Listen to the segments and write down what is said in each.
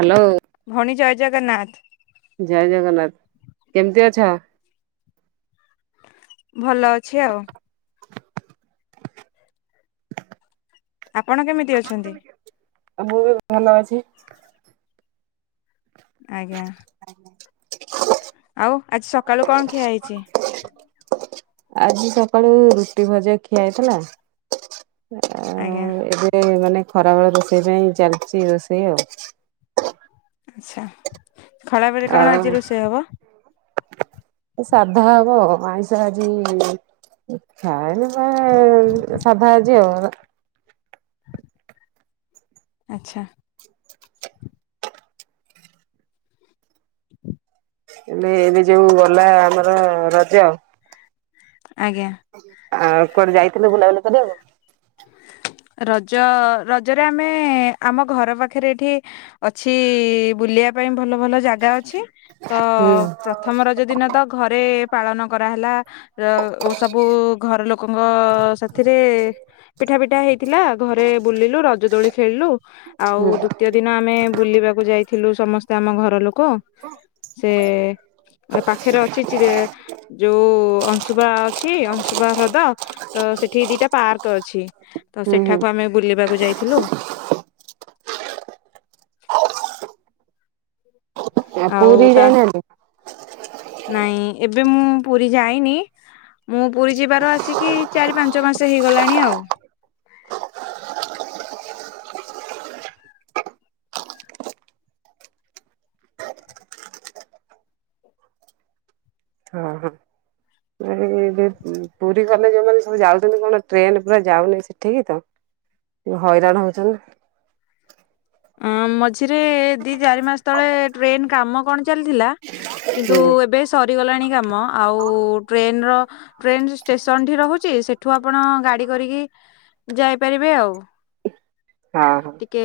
Hello. ଭଉଣୀ ଜୟ ଜଗନ୍ନାଥ। ଜୟ ଜଗନ୍ନାଥ। କେମିତି ଅଛ? ଭଲ ଅଛି ଆଉ। [inaudible] ଆପଣ କେମିତି ଅଛନ୍ତି? ଆଉ ମୁଁ ବି ଭଲ ଅଛି। ଆଜ୍ଞା। ଆଜ୍ଞା। ଆଉ ଆଜି ସକାଳୁ କଣ ଖିଆ ହେଇଛି? ଆଜି ସକାଳୁ ରୁଟି ଭଜା ଖିଆ ହେଇଥିଲା। ଆ ଆଜ୍ଞା। ଏବେ ମାନେ ଖରାବେେଳ ରୋଷେଇ ପାଇଁ ଚାଲିଛି ରୋଷେଇ ଆଉ। ଆଚ୍ଛା। ଖଳାବେଳେ କଣ ଆଜି ଆଉ ରୋଷେଇ ହବ? ସାଧା ହବ। ଆଇଁଷ ଆଜି ଖାଇନି କଣ, ସାଧା ଆଜି ଆଉ। ଆଚ୍ଛା। [inaudible] ଏଲେ ଏବେ ଯୋଉ ଗଲା ଆମର ରଜ ଆଜ୍ଞା। ଆଉ କୁଆଡେ ଯାଇଥିଲ ବୁଲାବୁଲି କରିବାକୁ? ରଜ, ରଜରେ ଆମେ ଆମ ଘର ପାଖରେ ଏଠି ଅଛି ବୁଲିବା ପାଇଁ ଭଲ ଭଲ ଜାଗା ଅଛି। ତ ହୁଁ ପ୍ରଥମ ରଜ ଦିନ ତ ଘରେ ପାଳନ କରାହେଲା। ର ଓ ସବୁ ଘର ଲୋକଙ୍କ ସାଥିରେ। ପିଠା ଫିଠା ହେଇଥିଲା। ଘରେ ବୁଲିଲୁ। ରଜ ଦୋଳି ଖେଳିଲୁ। ଆଉ ହୁଁ ଦୁ ତୀୟ ଦିନ ଆମେ ବୁଲିବାକୁ ଯାଇଥିଲୁ ସମସ୍ତେ ଆମ ଘର ଲୋକ। ସେ ପାଖରେ ଅଛି ଚିଲି ଯୋଉ ଅଂଶୁ ଅଂଶୁପା ଅଛି, ଅଂଶୁପା ହ୍ରଦ। ତ ସେଠି ଦିଟା ପାର୍କ ଅଛି। ତ ହୁଁ ହୁଁ ସେଠାକୁ ଆମେ ବୁଲିବାକୁ ଯାଇଥିଲୁ। ଆଉ ପୁରୀ ତା, ଯାଇନାହାନ୍ତି? ନାଇଁ ଏବେ ମୁଁ ପୁରୀ ଯାଇନି। ମୁଁ ପୁରୀ ଯିବାର ଆସିକି ଚାରି ପାଞ୍ଚ ମାସ ହେଇଗଲାଣି ଆଉ। ହଁ ହଁ [unintelligible] ପୁରୀ ଗଲେ ଯୋଉମାନେ ସବୁ ଯାଉଛନ୍ତି କଣ ଟ୍ରେନ ପୁରା ଯାଉନି ସେଠିକି ତ। ଟିକେ ହଇରାଣ ହଉଛନ୍ତି। ଅ ମଝିରେ ଦି ଚାରି ମାସ ତଳେ ଟ୍ରେନ କାମ କଣ ଚାଲିଥିଲା। କିନ୍ତୁ ହୁଁ ଏବେ ସରିଗଲାଣି କାମ। ଆଉ ଟ୍ରେନର ଟ୍ରେନ ଷ୍ଟେସନ ଠି ରହୁଛି। ସେଠୁ ଆପଣ ଗାଡି କରିକି ଯାଇପାରିବେ ଆଉ। କା ହୋଉ। କେ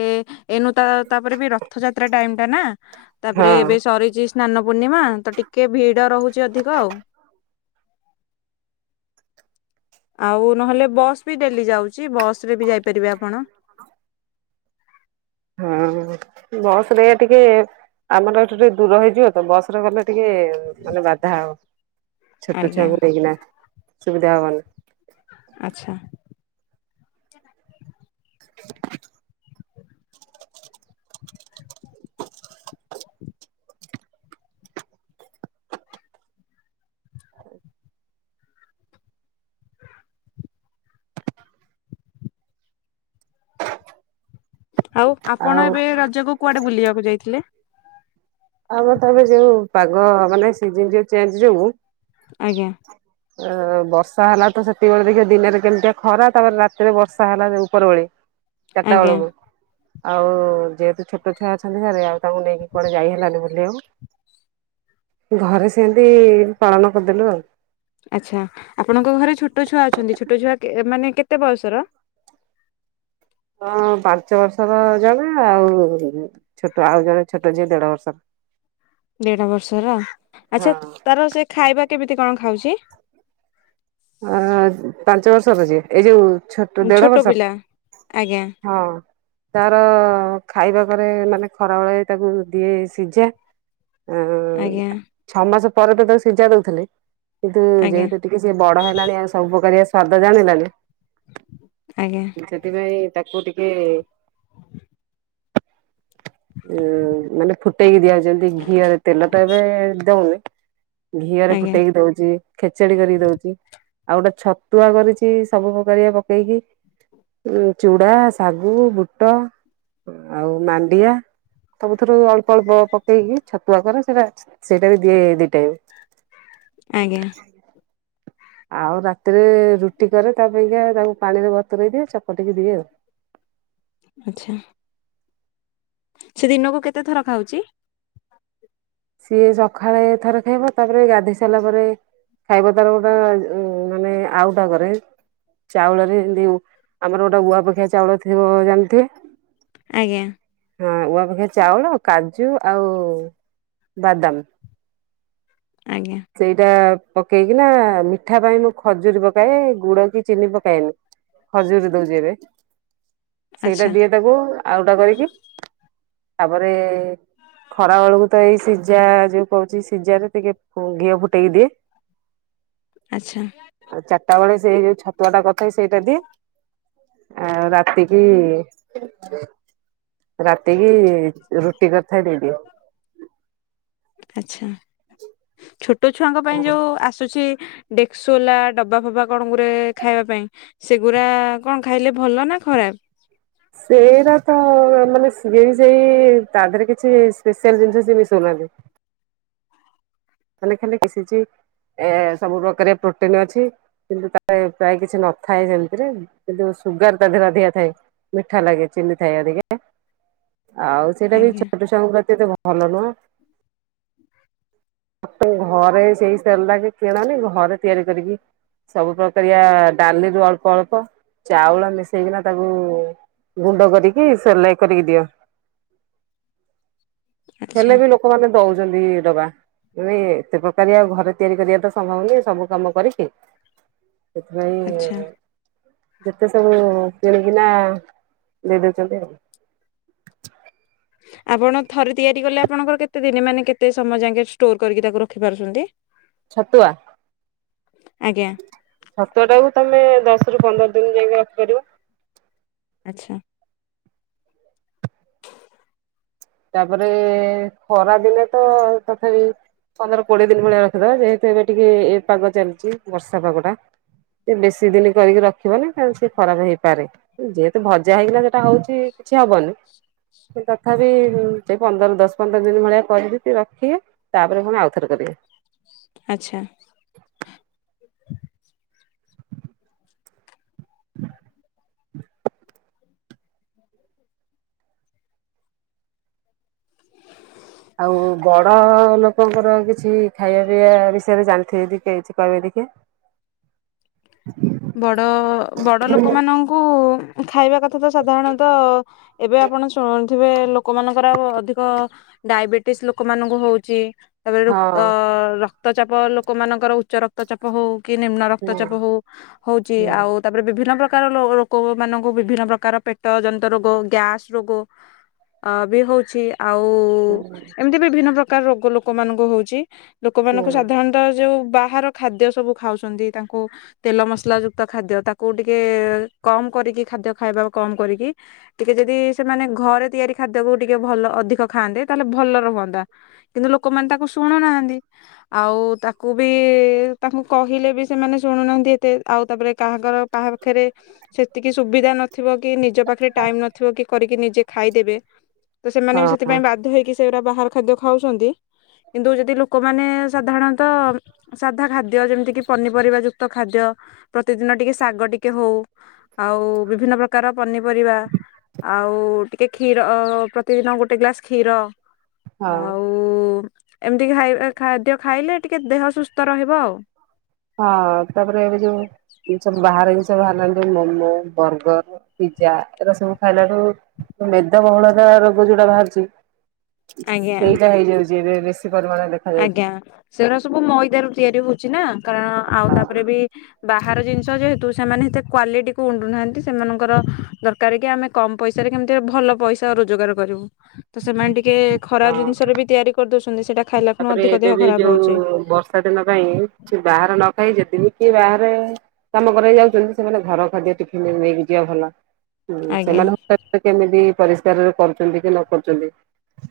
ଏଇନୁ ତା ତାପରେ ବି ରଥଯାତ୍ରା ଟାଇମ ଟା ନା। ତାପରେ ହଁ ଏବେ ସରିଛି ସ୍ନାନ ପୂର୍ଣ୍ଣିମା। ତ ଟିକେ ଭିଡ଼ ରହୁଛି ଅଧିକ ଆଉ। ଆଉ ନହେଲେ ବସ୍ ବି ଡେଲି ଯାଉଛି ବସ ରେ ବି ଯାଇପାରିବେ ଆପଣ ହଁ ବସରେ ଟିକେ ଆମର ଏଠୁ ଟିକେ ଦୂର ହେଇଯିବ ତ ବସରେ ଗଲେ ଟିକେ ମାନେ ବାଧା ହବ ଛୋଟ ଆଜ୍ଞା ଛୁଆଙ୍କୁ ନେଇକିନା ସୁବିଧା ହବନି ଆଚ୍ଛା [inaudible] ଆଉ ଆପଣ ଆଉ ଏବେ ରଜକୁ କୁଆଡେ ବୁଲିବାକୁ ଯାଇଥିଲେ। ଆମ ତମେ ଯୋଉ ପାଗ ମାନେ ସି ଯୋଉ ଚେଞ୍ଜ ଯଉୁ ଆଜ୍ଞା ହ [unintelligible] ଅ ବର୍ଷା ହେଲା ତ ସେତିକବେଳେ ଦେଖିବା ଦିନରେ କେମିତିଆ ଖରା ତାପରେ ରାତିରେ ବର୍ଷା ହେଲା ଉପର ଭଳି ଚାରିଟା ଆଜ୍ଞା ବେଳକୁ ଆଉ ଯେହେତୁ ଛୋଟ ଛୁଆ ଅଛନ୍ତି ସରେ ଆଉ ତାଙ୍କୁ ନେଇକି କୁଆଡେ ଯାଇହ ହେଲାନି ବୋଲି ଆଉ ଘରେ ସେମତି ପାଳନ କରିଦେଲୁ ଆଉ ଆଚ୍ଛା ଆପଣଙ୍କ ଘରେ ଛୋଟ ଛୁଆ ଅଛନ୍ତି ଛୋଟ ଛୁଆ କେ ମାନେ କେତେ ବୟସର? ହଁ ପାଞ୍ଚ ବର୍ଷର ଜଣ ଆଉ ଛୋଟ ଆଉ ଜଣେ ଛୋଟ ଯିଏ ଦେଢ ବର୍ଷର ଦେଢ ବର୍ଷର ଆଚ୍ଛା ହଁ ତାର ସେ ଖାଇବା କେମିତି କଣ ଖାଉଛି ଅ ପାଞ୍ଚ ବର୍ଷର ଯିଏ ଏଇ ଯୋଉ ଛୋଟ ଦେଢ ଆଜ୍ଞା ବର୍ଷର ହଁ ତାର ଖାଇବା କରେ ମାନେ ଖରାବେଳେ ତାକୁ ଦିଏ ସିଝା ଆଜ୍ଞା ଛଅ ମାସ ପରେ ତ ତାକୁ ସିଝା ଦଉଥିଲେ କିନ୍ତୁ ଆଜ୍ଞା ଯେହେତୁ ଟିକେ ସେ ବଡ ହେଲାଣି ଆଉ ସବୁ ପ୍ରକାର ସ୍ଵାଦ ଜାଣିଲାଣି ଆଜ୍ଞା ସେଥିପାଇଁ ତାକୁ ଟିକେ [inaudible] ଉ ମାନେ ଫୁଟେଇକି ଦିଆଯାଉଛନ୍ତି ଘିଅରେ ତେଲଟା ଏବେ ଦଉନି ଘିଅରେ ଆଜ୍ଞା ଫୁଟେଇକି ଦଉଛି ଖେଚଡି କରିକି ଦଉଛି ଆଉ ଗୋଟେ ଛତୁଆ କରିଛି ସବୁ ପ୍ରକାରିଆ ପକେଇକି ଉ ଚୁଡ଼ା ଶାଗୁ ବୁଟ ଆଉ ମାଣ୍ଡିଆ ତମୁ ଥର ଅଳ୍ପ ଅଳ୍ପ ପକେଇକି ଛତୁଆ କରେ ସେଇଟା ସେଇଟା ବି ଦିଏ ଦି ଟାଇମ ଆଜ୍ଞା ଆଉ ରାତିରେ ରୁଟି କରେ ତା ପାଇଁକା ତାକୁ ପାଣିରେ ବତରେଇ ଦିଏ ଚପଟିକି ଦିଏ ଆଉ ଆଚ୍ଛା ସେ ଦିନକୁ କେତେ ଥର ଖାଉଛି? ସିଏ ସକାଳେ ଥରେ ଖାଇବ ତାପରେ ଗାଧୋଇ ସାରିଲା ପରେ ଖାଇବା ତାର ଗୋଟେ ମାନେ ଆଉ ଟାକରେ ଚାଉଳରେ ଏମତି ଆମର ଗୋଟେ ଉଆପଖିଆ ଚାଉଳ ଥିବ ଜାଣିଥିବେ ଆଜ୍ଞା ହଁ ଉଆପେକ୍ଷା ଚାଉଳ କାଜୁ ଆଉ ବାଦାମ ଆଜ୍ଞା ସେଇଟା ପକେଇକି ନା ମିଠା ପାଇଁ ମୁଁ ଖଜୁରୀ ପକାଏ ଗୁଡ କି ଚିନି ପକାଏନି ଖଜୁରୀ ଦଉଛି ଏବେ ଆଚ୍ଛା ସେଇଟା ଦିଏ ତାକୁ ଆଉଟା କରିକି ତାପରେ ଖରା ବେଳକୁ ତ ଏଇ ସିଝା ଯୋଉ କହୁଛି ସିଝା ରେ ଟିକେ ହଁ ଘିଅ ଫୁଟେଇକି ଦିଏ। ଆଚ୍ଛା। ଆଉ ଚାରିଟା ବଳେ ସେଇ ଯୋଉ ଛତୁଆ ଟା କରିଥାଏ ସେଇଟା ଦିଏ। ଆଉ ରାତିକି ରାତିକି ରୁଟି କରିଥାଏ ଦେଇଦିଏ। ଆଚ୍ଛା। ଛୋଟ ଛୁଆଙ୍କ ପାଇଁ ଯୋଉ ଆସୁଛି ଡେକ୍ ସୁଲା ଡବା ଫବା କଣ ଗୁରେ ଖାଇବା ପାଇଁ। ସେଗୁରା କଣ ଖାଇଲେ ଭଲ ନା ଖରାପ୍? ସେଇରା ତ, ମାନେ ସିଏ ବି ସେଇ ତା ଧେରେ କିଛି ସ୍ପେସଆଲ୍ ଜିନିଷ ସିଏ ମିଶଉ ନାହାଁନ୍ତି। ତାନେ ଖାଲି କି ସିଜେଇ, ଏ ସବୁ ପ୍ରକାରେ ପ୍ରୋଟିନ ଅଛି। କିନ୍ତୁ ତାଏ ପ୍ରାୟ କିଛି ନଥାଏ ସେମିତିରେ, କିନ୍ତୁ ସୁଗାର ତା ଦେହରେ ଅଧିକା ଥାଏ। ମିଠା ଲାଗେ ଚିନି ଥାଏ ଅଧିକା ଆଉ ସେଇଟା ବି ଆଜ୍ଞା ଛୋଟ ଛୁଆଙ୍କ ପ୍ରତି ଏତେ ଭଲ ନୁହଁ। ମୋଟୁ ଘରେ ସେଇ ସେର୍ଲାକ କିଣନି ଘରେ ତିଆରି କରିକି ସବୁ ପ୍ରକାରିଆ ଡାଲିରୁ, ଅଳ୍ପ ଅଳ୍ପ ଚାଉଳ ମିଶେଇକିନା ତାକୁ ଗୁଣ୍ଡ କରିକି ସେର୍ଲାକ କରିକି ଦିଅ। ଆଚ୍ଛା ହେଲେ ବି ଲୋକମାନେ ଦଉଛନ୍ତି ଡବା। ନେ ଏତେ ପ୍ରକାରିଆ ଆଉ ଘରେ ତିଆରି କରିବା ତ ସମ୍ଭବନି ସବୁ କାମ କରିକି ସେଥିପାଇଁ ଆଚ୍ଛା ଯେତେ ସବୁ କିଣିକିନା, ଦେଇ ଦଉଚନ୍ତି ଆଉ। ଆପଣ ଥରେ ତିଆରି କଲେ ଆପଣଙ୍କର କେତେ ଦିନି ମାନେ କେତେ ସମୟ ଯାକେ ଷ୍ଟୋର କରିକି ତାକୁ ରଖିପାରୁଛନ୍ତି? ଛତୁଆ? ଆଜ୍ଞା ଛତୁଆ ଟାକୁୁ ତମେ ଦଶ ରୁ ପନ୍ଦର ଦିନି ଯାଇକି ରଖିପାରିବ। ଆଚ୍ଛା। ତାପରେ, ଖରା ଦିନେ ତ ତଥାପି ପନ୍ଦର, କୋଡିଏ ଦିନି ଭଳିଆ ରଖିଦବା, ଯେହେତୁ ଏବେ ଟିକେ ଏ ପାଗ ଚାଲିଛି, ବର୍ଷା ପାଗ ଟା। ଏ ବେଶୀ ଦିନି କରିକି ରଖିବନି କାର ସେ ଖରାପ ହେଇପାରେ? ଯେହେତୁ ଭଜା ହେଇକିନା ସେଟା ହଉଛି କିଛି ହବନି ତଥାବି ହୁଁ ସେଇ ପନ୍ଦର ଦଶ ପନ୍ଦର ଦିନ ଭଳିଆ କରିକି ସିଏ ରଖିବେ ତାପରେ ପୁଣି ଆଉଥରେ କରିବେ। ଆଚ୍ଛା। ଆଉ ବଡ ଲୋକଙ୍କର କିଛି ଖାଇବା ପିଇବା ବିଷୟରେ ଜାଣିଥିବେ ଯଦି କେ କିଛି କହିବେ ଟିକେ? ବଡ, ବଡ ଲୋକମାନଙ୍କୁ ଖାଇବା କ କଥା ତ ସାଧାରଣତଃ ଏବେ ଆପଣ ଶୁ ଥିବେ ଲୋକମାନଙ୍କର ଆଉ ଅଧିକ ଡାଇବେଟିସ୍ ଲୋକମାନଙ୍କୁ ହଉଛି। ଏବେ ରୁ ହଁ ଅ ରକ୍ତଚାପ ଲୋକମାନଙ୍କର ଉଚ୍ଚ ରକ୍ତଚାପ ହଉ, କି ନିମ୍ନ ହୁଁ ରକ୍ତଚାପ ହଉ, ହଉଛି ହୁଁ ଆଉ ତାପରେ ବିଭିନ୍ନ ପ୍ରକାର ଲୋ ଲୋକ ମାନଙ୍କୁ ବିଭିନ୍ନ ପ୍ରକାର ପେଟ ଜନିନ୍ତ ରୋଗ, ଗ୍ୟାସ ରୋଗୋ ଅ ବି ହଉଛି ଆ ଆଉ ହୁଁ ଏମିତି ବିଭିନ୍ନ ପ୍ରକାର ରୋଗ ଲୋକମାନଙ୍କୁ ହଉଛି। ହୁଁ ଲୋକମାନଙ୍କୁ ସାଧାରଣ ର ଯୋଉ ବାହାର ଖାଦ୍ୟ ସବୁ ଖାଉଛନ୍ତି ତାଙ୍କୁ ତେଲ ମସଲା ଯୁକ୍ତ ଖାଦ୍ୟ ତାକୁ ଟିକେ କମ୍ କରିକି ଖାଦ୍ୟ ଖାଇବା କମ୍ କରିକି ଟିକେ ଯଦି ସେମାନେ ଘରେ ତିଆରି ଖାଦ୍ୟକୁ ଟିକେ ଭଲ ଅଧିକ ଖାଆନ୍ତେ ତାହେଲେ ଭଲ ରୁହନ୍ତା। କିନ୍ତୁ ଲୋକମାନେ ତାକୁ ଶୁଣୁ ନାହାଁନ୍ତି ଆଉ ତାକୁ ବି ତାଙ୍କୁ କହିଲେ ବି ସେମାନେ ଶୁଣୁନାହାନ୍ତି ଏତେ, ଆଉ ତାପରେ କାହାଙ୍କର ପାହା ଖେରେ ସେତିକି ସୁବିଧା ନଥିବ କି, ନିଜ ପାଖରେ ଟାଇମ ନଥିବ କି, କରିକି ନିଜେ ଖାଇଦେବେ। ତ ସେମାନେ ବି ହଁ ହଁ ସେଥିପାଇଁ ବାଧ୍ୟ ହେଇକି ସେଗୁରା ବାହାର ଖାଦ୍ୟ ଖାଉଛନ୍ତି। କିନ୍ତୁ ଯଦି ଲୋକମାନେ ସାଧାରଣତଃ ସାଧା ଖାଦ୍ୟ, ଯେମିତି କିି ପନିପରିବା ଯୁକ୍ତ ଖାଦ୍ୟ, ପ୍ରତିଦିନ ଟିକେ ଶାଗ ଟିକେ ହଉ। ଆଉ ବିଭିନ୍ନ ପ୍ରକାର ପନିପରିବା। ଆଉ ଟିକେ କ୍ଷୀର ଅ ପ୍ରତିଦିନ ଗୋଟେ ଗ୍ଲାସ୍ କ୍ଷୀର। ହଁ ଆଉ ଏମିତି [unintelligible] ଖାଦ୍ୟ ଖାଇଲେ, ଟିକେ ଦେହ ସୁସ୍ଥ ରହିବ ଆଉ। ହଁ ତାପରେ ଏବେ ଯୋଉ ସବୁ ବାହାର ଜିନିଷ ବାହାରିଲାଣି ମୋମୋ, ବର୍ଗର, ପିଜ୍ଜା, ଏ ସବୁ ଖାଇଲାଠୁ ମେଦବହୁଳତା ରୋଗ ଯୋଉଟା ବାହାରୁଛି ଆଜ୍ଞା। ସେଇଟା ହେଇଯାଉଛି ଏବେ ବେଶୀ ପରିମାଣରେ। ଦେଖାଯାଉଛି। ଆଜ୍ଞା। ସେଗୁଟା ସବୁ ମଇଦା ରୁ ତିଆରି ହଉଛି ନା କାରଣ ଆଉ ତାପରେ ହଁ ବି ବାହାର ଜିନିଷ ଯେହେତୁ ସେମାନେ ଏତେ କ୍ଵାଲିଟି କୁ ଉଣ୍ଡୁନାହାନ୍ତି, ସେମାନଙ୍କର ଦରକାର କି ଆମେ କମ ପଇସାରେ କେମିତି ଭଲ ପଇସା ରୋଜଗାର କରିବୁ। ତ ସେମାନେ ଟିକେ ଖରାପ ହଁ ଜିନିଷରେ ବି ତିଆରି କରିଦଉଛନ୍ତି। ସେଇଟା ଖାଇଲା ଖୁଣୁ ତାପରେ ଅଧିକ ଏବେ ଦେହ ବି ଖରାପ ଯୋଉ ହଉଛି। ବର୍ଷା ଦିନ ପାଇଁ କିଛି ବାହର ନ ଖାଇ [unintelligible] ବାହାରେ ତମ ଘରେ ଯାଉଛନ୍ତି ସେମାନେ ଘର ଖାଦ୍ୟ ଟିଫିନରେ ନେଇକି ଯିବା ଭଲ। ହୁଁ ଆଜ୍ଞା ସେମାନେ [unintelligible] କେମିତି ପରିଷ୍କାରରେ କରୁଛନ୍ତି କି ନ କରୁଛନ୍ତି।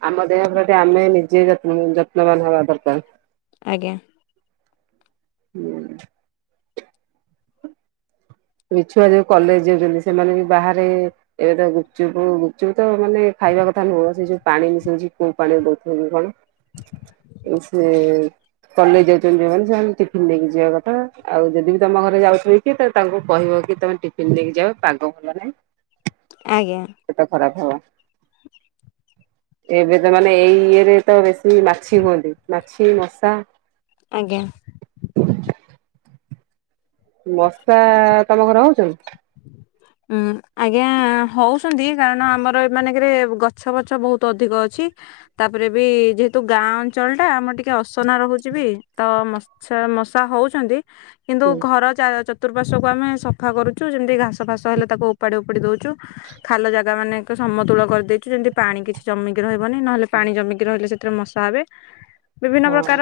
ଆମ ଦେହ ପ୍ରତି ଆମେ ନିଜେ ଯନ ଯତ୍ନବାନ ହବା ଦରକାର। ଆଜ୍ଞା। ହୁଁ। ଛୁଆ ଯୋଉ କଲେଜ ଯାଉଛନ୍ତି ସେମାନେ ବି ବାହାରେ ଏବେ ତ ଗୁପଚୁପ ଗୁପଚୁପ ତ ମାନେ ଖାଇବା କଥା ନୁହଁ, ସେ ଯୋଉ ପାଣି ମିଶୋଛି କୋଉ ପାଣିରେ ଦଉଥିବ କି କଣ। ଏ ସେ କଲେଇ ଯାଉଛନ୍ତି ଯୋଉମାନେ [unintelligible] ଟିଫିନ ନେଇକି ଯିବା କଥା। ଆଉ ଯଦି ବି ତମ ଘରେ ଯାଉଛନ୍ତି କି ତାଙ୍କୁ କହିବ କି ତମେ ଟିଫିନ ଦେଇକି ଯା ପାଗ ଭଲ ନାଇଁ। ଆଜ୍ଞା। [unintelligible] ଖରାପ ହବ। ଏବେ ତ ମାନେ ଏଇ ଇଏରେ ତ ବେଶୀ ମାଛି ହୁଅନ୍ତି ମାଛି ମଶା। ଆଜ୍ଞା। ମଶା ତମ ଘର ହଉଛନ୍ତି? ଉଁ ଆଜ୍ଞା ହଉଛନ୍ତି କାରଣ ଆମର ଏ ମାନଙ୍କରେ ଗଛ ବଛ ବହୁତ ଅଧିକ ଅଛି। ତାପରେ ବି ଯେହେତୁ ଗାଁ ଅଞ୍ଚଳ ଟା, ଆମର ଟିକେ ଅସନା ରହୁଛି ବି। ତ ଆଛା ମଶା ହଉଛନ୍ତି କିନ୍ତୁ ଘର [unintelligible] ଚତୁର୍ପାର୍ଶ୍ୱ କୁ ଆମେ ସଫା କରୁଛୁ, ଯେମିତି ଘାସ ଫାସ ହେଲେ ତାକୁ ଉପାଡି ଉପାଡି ଦଉଛୁ। ଖାଲ ଜାଗା ମାନେ କ ସମତୁଳ କରିଦେଇଛୁ, ଯେମିତି ପାଣି କିଛି ଜମିକି ରହିବନି ନହେଲେ ପାଣି ଜମିକି ରହିଲେ ସେଥିରେ ମଶା ହେବେ। ବିଭିନ୍ନ ହଁ ପ୍ରକାର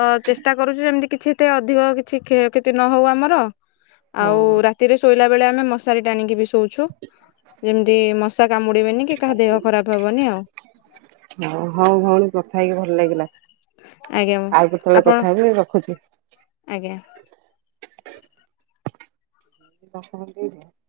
ଅ ଚେଷ୍ଟା କରୁଛୁ ଯେମିତି କିଛି ଏତେ ଅଧିକ କିଛି କ୍ଷୟ କ୍ଷ ନ ହଉ ଆମର, ଆଉ ରାତିରେ ଶୋଇଲା ବେଳେ ଆମେ ମଶାରୀ ଟାଣିକି ବି ଶୋଉ ଛୁ। ଯେମିତି ମଶା କାମୁଡିବେନି କି କାହା ଦେହ ଖରାପ ହବନି ଆଉ। ହ ହଉ ଭଉଣୀ କଥା ହେଇକି ଭଲ ଲାଗିଲା। ଆଜ୍ଞା ଆଉ କେତେବେଳେ ଆପଣ କଥା ହେବି, ରଖୁଛି। ଆଜ୍ଞା। [unintelligible]